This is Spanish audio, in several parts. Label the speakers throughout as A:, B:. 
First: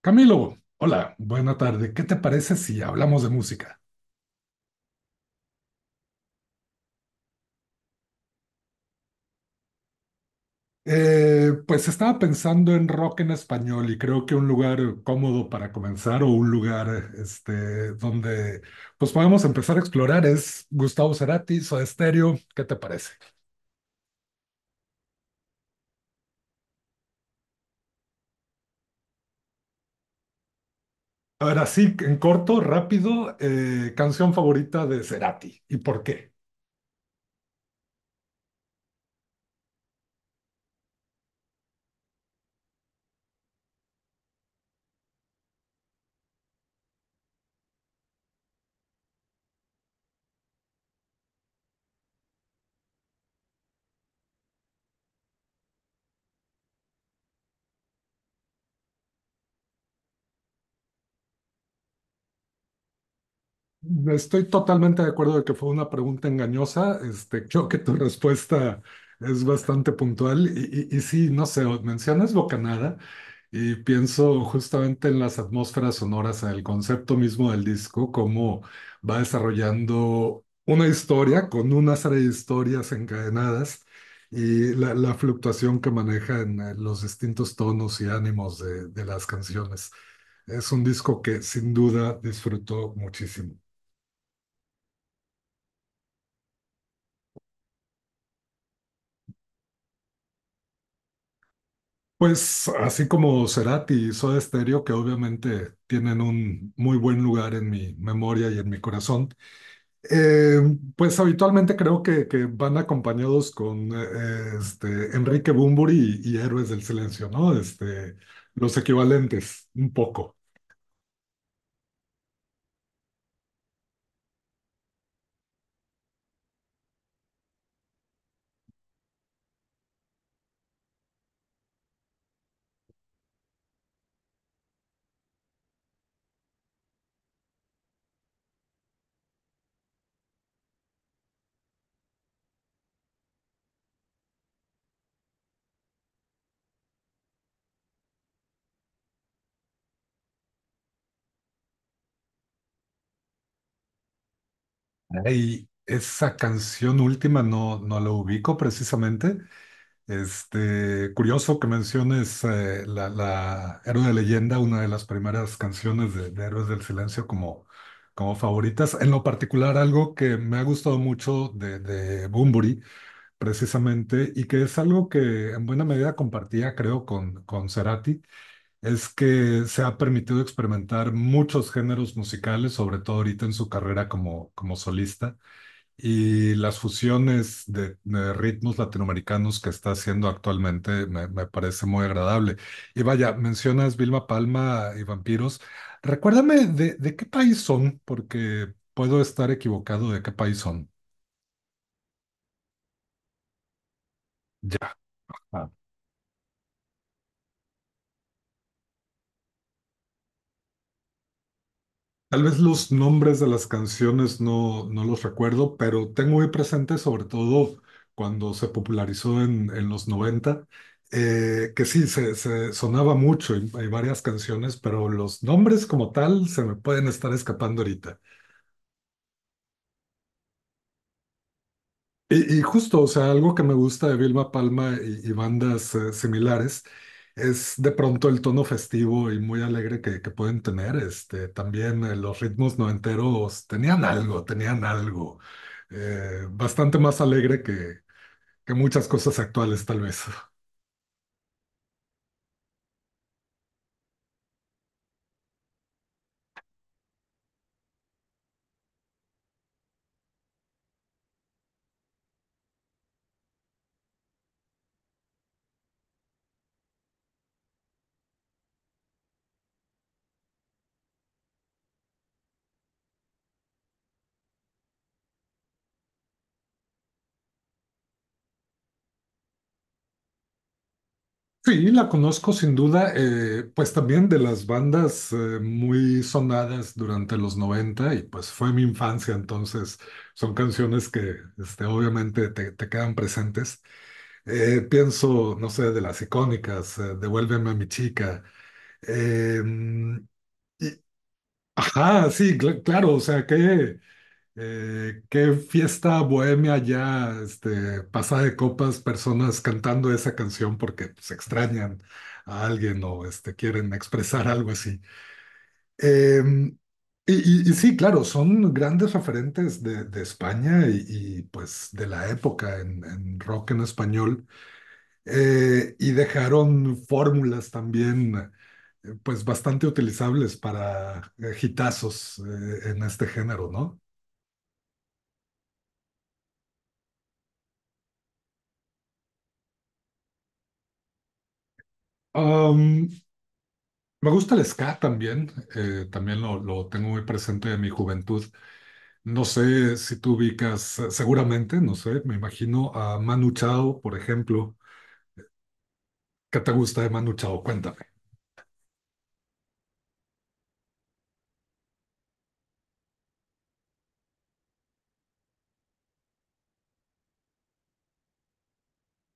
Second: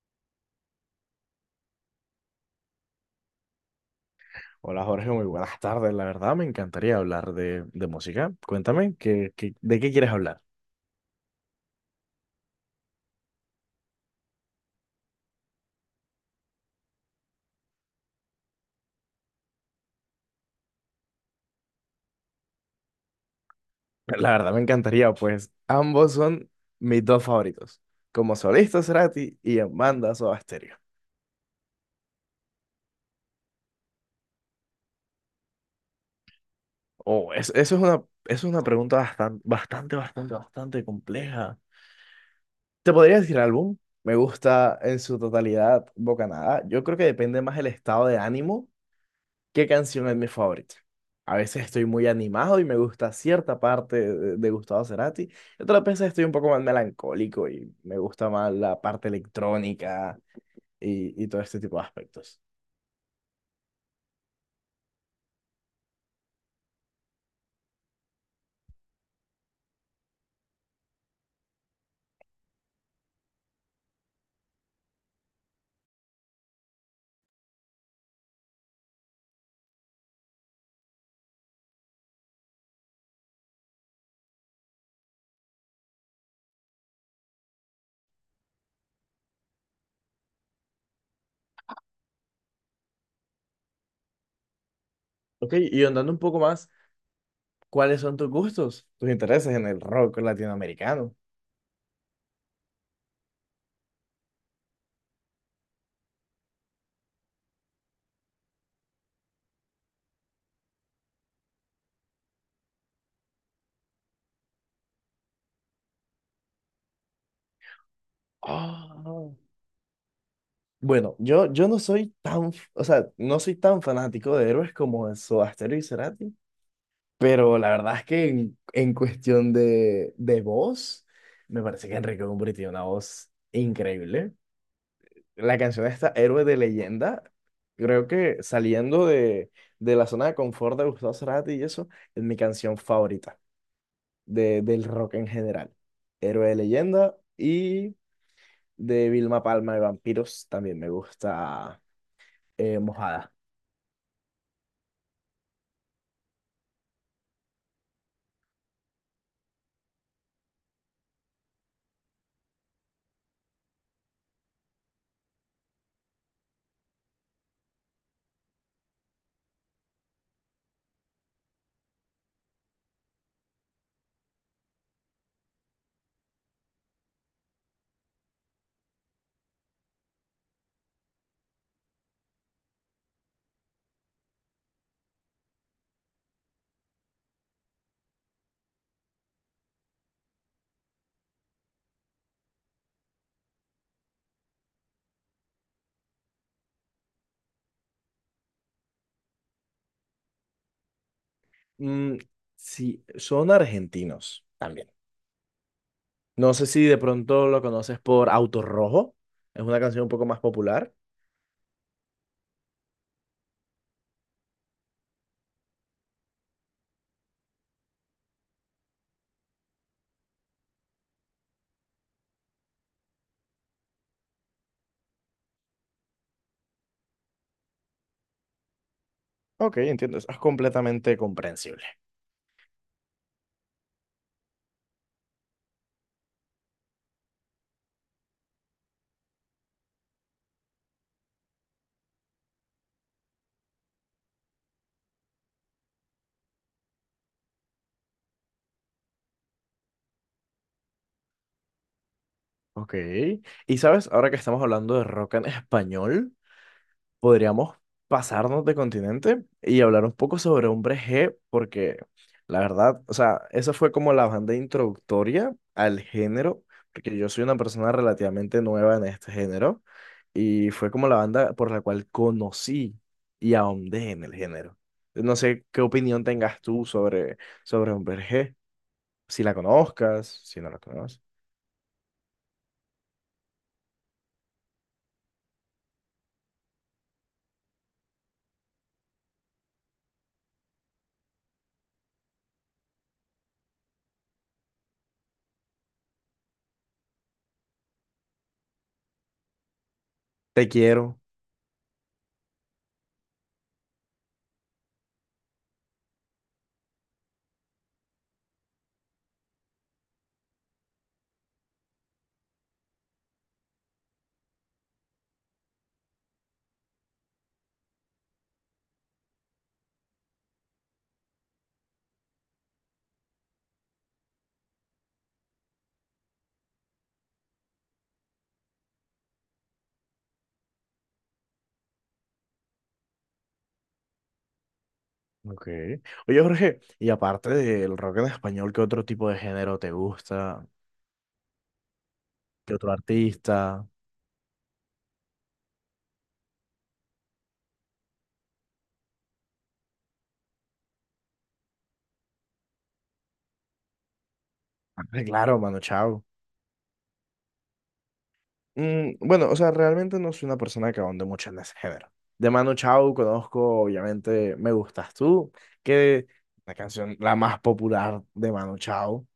A: Camilo, hola, buena tarde. ¿Qué te parece si hablamos de música?
B: Hola Jorge, muy buenas tardes. La verdad me encantaría hablar de música. Cuéntame, ¿ de qué quieres hablar?
A: Pues estaba pensando en rock en español y creo que un lugar cómodo para comenzar o un lugar este, donde pues podemos empezar a explorar es Gustavo Cerati, Soda Stereo. ¿Qué te parece?
B: La verdad me encantaría, pues ambos son mis dos favoritos. Como solista Cerati y en banda Soda Stereo.
A: A ver, así en corto, rápido, canción favorita de Cerati. ¿Y por qué?
B: Eso es una, eso es una pregunta bastante compleja. ¿Te podría decir álbum? Me gusta en su totalidad Bocanada. Yo creo que depende más el estado de ánimo. ¿Qué canción es mi favorita? A veces estoy muy animado y me gusta cierta parte de Gustavo Cerati. Y otras veces estoy un poco más melancólico y me gusta más la parte electrónica y todo este tipo de aspectos.
A: Estoy totalmente de acuerdo de que fue una pregunta engañosa. Este, creo que tu respuesta es bastante puntual. Y sí, no sé, mencionas Bocanada y pienso justamente en las atmósferas sonoras, en el concepto mismo del disco, cómo va desarrollando una historia con una serie de historias encadenadas y la fluctuación que maneja en los distintos tonos y ánimos de las canciones. Es un disco que sin duda disfruto muchísimo.
B: Ok, y andando un poco más, ¿cuáles son tus gustos, tus intereses en el rock latinoamericano?
A: Pues así como Cerati y Soda Stereo, que obviamente tienen un muy buen lugar en mi memoria y en mi corazón, eh, pues habitualmente creo que van acompañados con este, Enrique Bunbury y Héroes del Silencio, ¿no? Este, los
B: Ah,
A: equivalentes, un poco.
B: bueno, yo no soy tan, o sea, no soy tan fanático de héroes como de Soda Stereo y Cerati. Pero la verdad es que en cuestión de voz, me parece que Enrique Bunbury tiene una voz increíble. La canción esta, Héroe de Leyenda, creo que saliendo de la zona de confort de Gustavo Cerati y eso, es mi canción favorita del rock en general. Héroe de Leyenda y de Vilma Palma de Vampiros también me gusta Mojada.
A: Y esa canción última no, no la ubico precisamente. Este, curioso que menciones la Héroe de Leyenda, una de las primeras canciones de Héroes del Silencio como, como favoritas. En lo particular, algo que me ha gustado mucho de Bunbury, precisamente, y que es algo que en buena medida compartía, creo, con Cerati, es que se ha permitido experimentar muchos géneros musicales, sobre todo ahorita en su carrera como, como solista. Y las fusiones de ritmos latinoamericanos que está haciendo actualmente me, me parece muy agradable. Y vaya, mencionas Vilma Palma y Vampiros. Recuérdame de qué país son, porque puedo estar equivocado de qué país son.
B: Mm, sí, son argentinos también.
A: Ya. Ah.
B: No sé si de pronto lo conoces por Auto Rojo. Es una canción un poco más popular.
A: Tal vez los nombres de las canciones no, no los recuerdo, pero tengo muy presente, sobre todo cuando se popularizó en los 90, que sí, se sonaba mucho y hay varias canciones, pero los nombres como tal se me pueden estar escapando ahorita.
B: Ok, entiendo. Eso es completamente comprensible.
A: Y justo, o sea, algo que me gusta de Vilma Palma y bandas similares es de pronto el tono festivo y muy alegre que pueden tener. Este, también los ritmos noventeros tenían algo bastante más alegre que muchas cosas actuales, tal vez.
B: Ok. Y sabes, ahora que estamos hablando de rock en español, podríamos pasarnos de continente y hablar un poco sobre Hombre G, porque la verdad, o sea, esa fue como la banda introductoria al género, porque yo soy una persona relativamente nueva en este género y fue como la banda por la cual conocí y ahondé en el género. No sé qué opinión tengas tú sobre, sobre Hombre G, si la conozcas, si no la conoces.
A: Sí, la conozco sin duda, pues también de las bandas muy sonadas durante los 90 y pues fue mi infancia, entonces son canciones que este, obviamente te, te quedan presentes. Pienso, no sé, de las icónicas, Devuélveme a mi chica. eh,
B: Te
A: y-
B: quiero.
A: ajá, sí, claro, o sea, que qué fiesta bohemia ya, este, pasada de copas, personas cantando esa canción porque se extrañan a alguien o este, quieren expresar algo así. Eh, y sí, claro, son grandes referentes de España y, pues de la época en rock en español. Y dejaron fórmulas también pues bastante utilizables para hitazos en este género, ¿no?
B: Ok. Oye, Jorge, y aparte del rock en español, ¿qué otro tipo de género te gusta? Que otro
A: Am,
B: artista?
A: Me gusta el ska también, también lo tengo muy presente de mi juventud. No sé si tú ubicas, seguramente, no sé, me imagino a Manu Chao, por ejemplo.
B: Ah, claro, Mano Chao.
A: ¿Qué te gusta de Manu Chao? Cuéntame.
B: Mm, bueno, o sea, realmente no soy una persona que ahonde mucho en ese género. De Mano Chao conozco, obviamente, Me Gustas Tú, que la canción la más popular de Mano Chao.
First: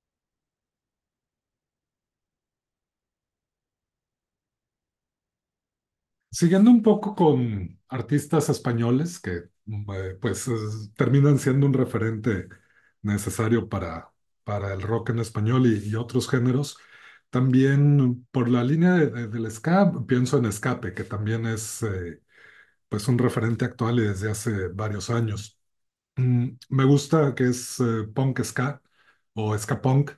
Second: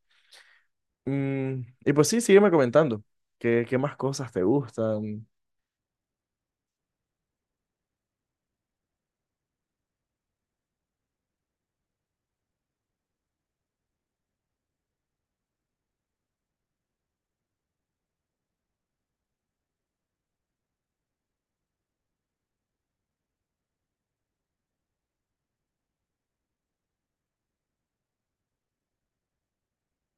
B: Mm, y pues sí, sígueme comentando. ¿Qué, qué más cosas te gustan?
A: Siguiendo un poco con artistas españoles que pues terminan siendo un referente necesario para el rock en español y otros géneros, también por la línea del ska, pienso en Escape, que también es... pues un referente actual y desde hace varios años. Me gusta que es punk ska o ska punk.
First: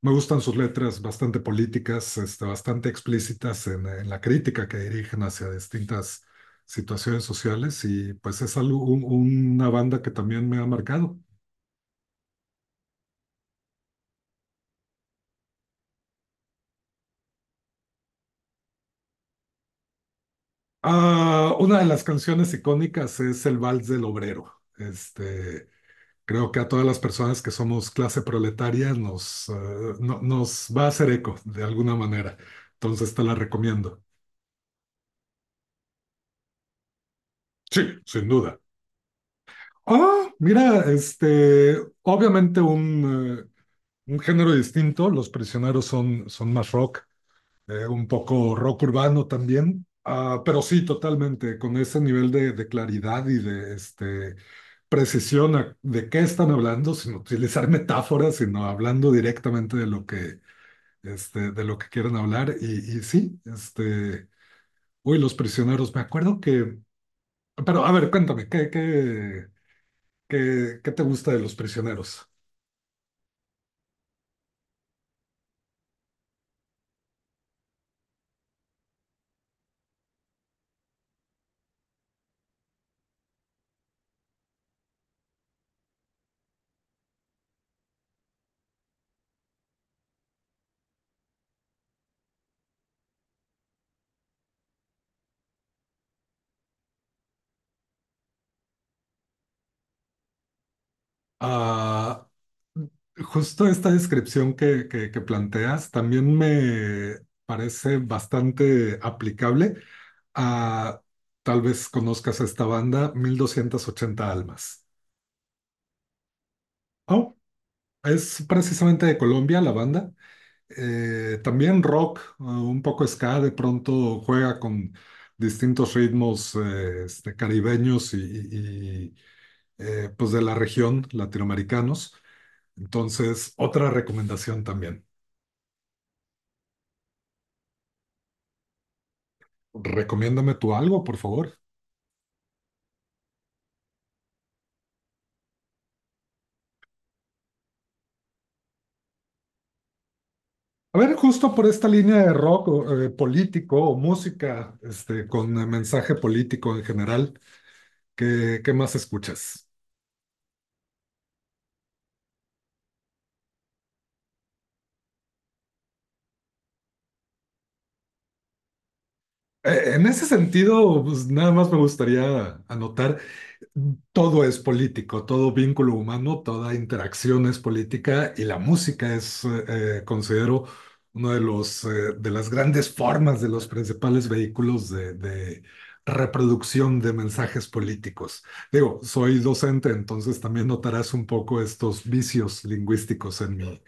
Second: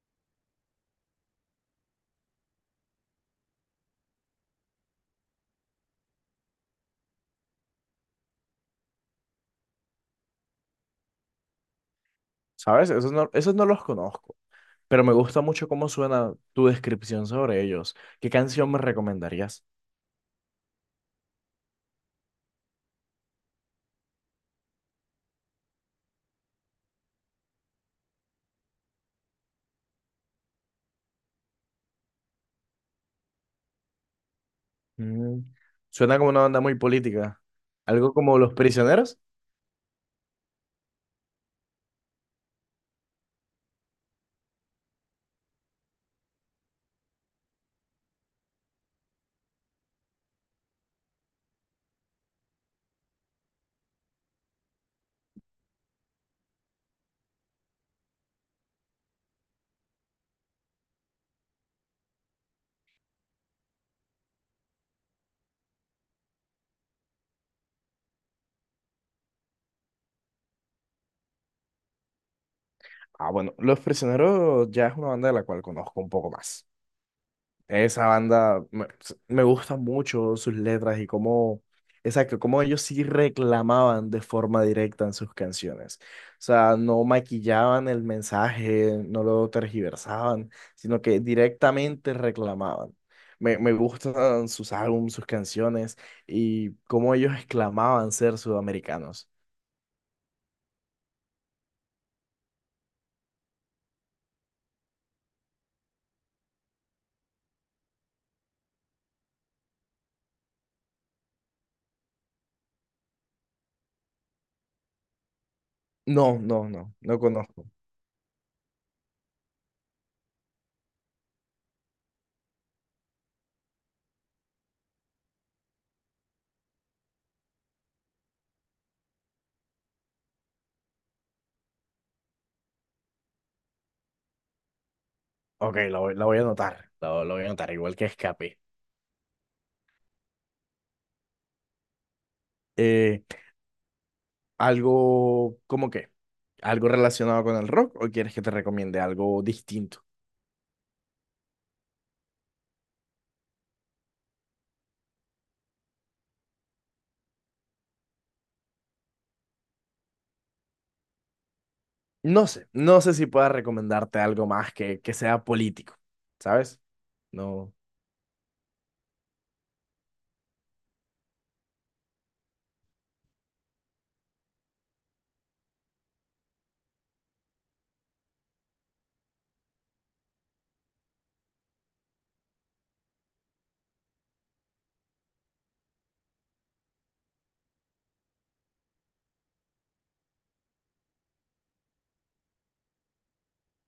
A: Me gustan sus letras bastante políticas, este, bastante explícitas en la crítica que dirigen hacia distintas situaciones sociales y pues es algo, una banda que también me ha marcado.
B: ¿Sabes? Esos no los conozco, pero me gusta mucho cómo suena tu descripción sobre ellos. ¿Qué canción me recomendarías?
A: Ah, una de las canciones icónicas es El Vals del Obrero. Este, creo que a todas las personas que somos clase proletaria nos, nos va a hacer eco de alguna manera. Entonces te la recomiendo.
B: Mm, suena como una banda muy política.
A: Sí,
B: ¿Algo
A: sin
B: como Los
A: duda.
B: Prisioneros?
A: Ah, mira, este, obviamente un género distinto. Los Prisioneros son, son más rock, un poco rock urbano también. Ah, pero sí, totalmente, con ese nivel de claridad y de este, precisión de qué están hablando, sin utilizar metáforas, sino hablando directamente de lo que este, de lo que quieren hablar. Y sí, este, uy, los prisioneros, me acuerdo que, pero a ver, cuéntame, ¿qué, qué, qué, qué te gusta de los prisioneros?
B: Ah, bueno, Los Prisioneros ya es una banda de la cual conozco un poco más. Esa banda me, me gusta mucho sus letras y cómo, exacto, cómo ellos sí reclamaban de forma directa en sus canciones. O sea, no maquillaban el mensaje, no lo tergiversaban, sino que directamente reclamaban. Me gustan sus álbumes, sus canciones y cómo ellos exclamaban ser sudamericanos.
A: Ah, justo esta descripción que planteas también me parece bastante aplicable a, tal vez conozcas esta banda, 1280 Almas.
B: No, no, no, no
A: Oh,
B: conozco.
A: es precisamente de Colombia la banda. También rock, un poco ska, de pronto juega con distintos ritmos este, caribeños y pues de la región, latinoamericanos. Entonces, otra recomendación también.
B: Ok, la voy a anotar. La voy a anotar, igual que Escape.
A: Recomiéndame tú algo, por favor.
B: Eh, algo, ¿cómo qué? ¿Algo relacionado con el rock o quieres que te recomiende algo distinto?
A: A ver, justo por esta línea de rock o, político o música este, con mensaje político en general, ¿qué, qué más escuchas?
B: No sé, no sé si pueda recomendarte algo más que sea político, ¿sabes? No.
A: En ese sentido, pues nada más me gustaría anotar. Todo es político, todo vínculo humano, toda interacción es política y la música es, considero, uno de los, de las grandes formas, de los principales vehículos de reproducción de mensajes políticos. Digo, soy docente, entonces también notarás un poco estos vicios lingüísticos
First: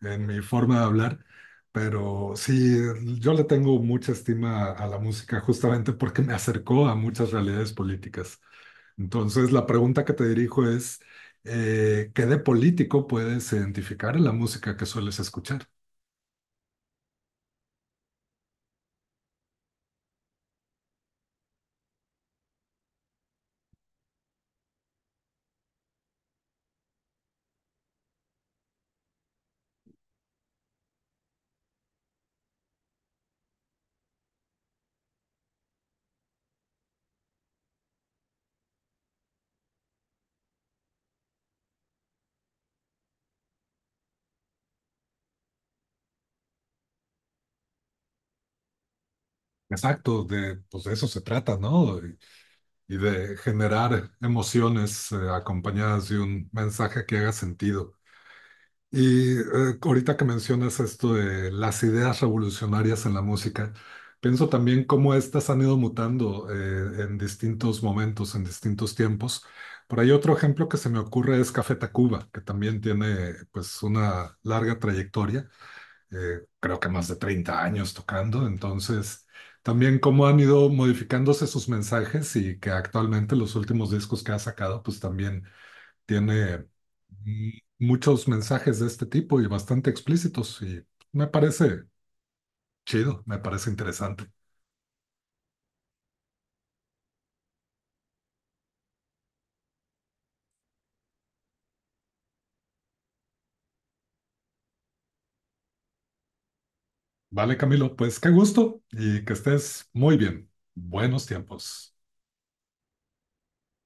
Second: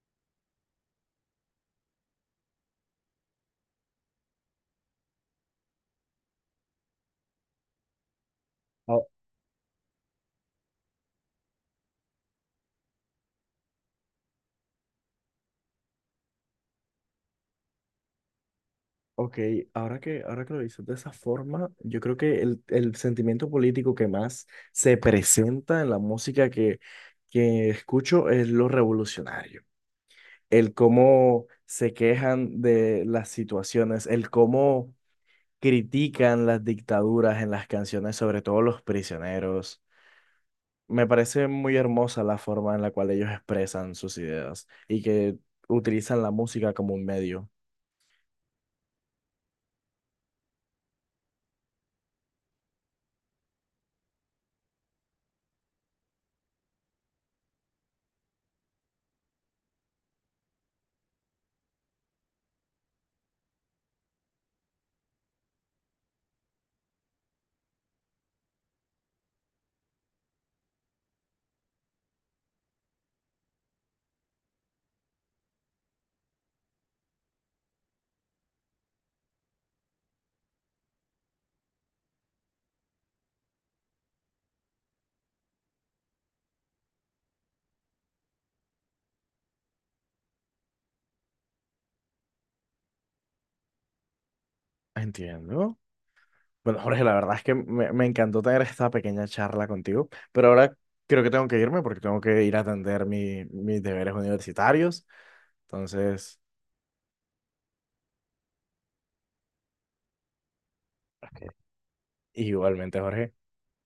A: en mi forma de hablar, pero sí, yo le tengo mucha estima a la música justamente porque me acercó a muchas realidades políticas.
B: Oh,
A: Entonces, la pregunta que te dirijo es, ¿qué de político puedes identificar en la música que sueles escuchar?
B: ok, ahora que lo dices de esa forma, yo creo que el sentimiento político que más se presenta en la música que escucho es lo revolucionario. El cómo se quejan de las situaciones, el cómo critican las dictaduras en las canciones, sobre todo Los Prisioneros. Me parece muy hermosa la forma en la cual ellos expresan sus ideas y que utilizan la música como un medio.
A: Exacto, de, pues de eso se trata, ¿no? Y de generar emociones, acompañadas de un mensaje que haga sentido. Y ahorita que mencionas esto de las ideas revolucionarias en la música, pienso también cómo estas han ido mutando en distintos momentos, en distintos tiempos. Por ahí otro ejemplo que se me ocurre es Café Tacuba, que también tiene pues una larga trayectoria, creo que más de 30 años tocando. Entonces, también cómo han ido modificándose sus mensajes y que actualmente los últimos discos que ha sacado pues también tiene mm, muchos mensajes de este tipo y bastante explícitos y me parece chido, me parece interesante.
B: Entiendo. Bueno, Jorge, la verdad es que me encantó tener esta pequeña charla contigo, pero ahora creo que tengo que irme porque tengo que ir a atender mis deberes universitarios. Entonces,
A: Vale, Camilo, pues qué gusto y que estés muy bien. Buenos
B: ok.
A: tiempos.
B: Igualmente, Jorge.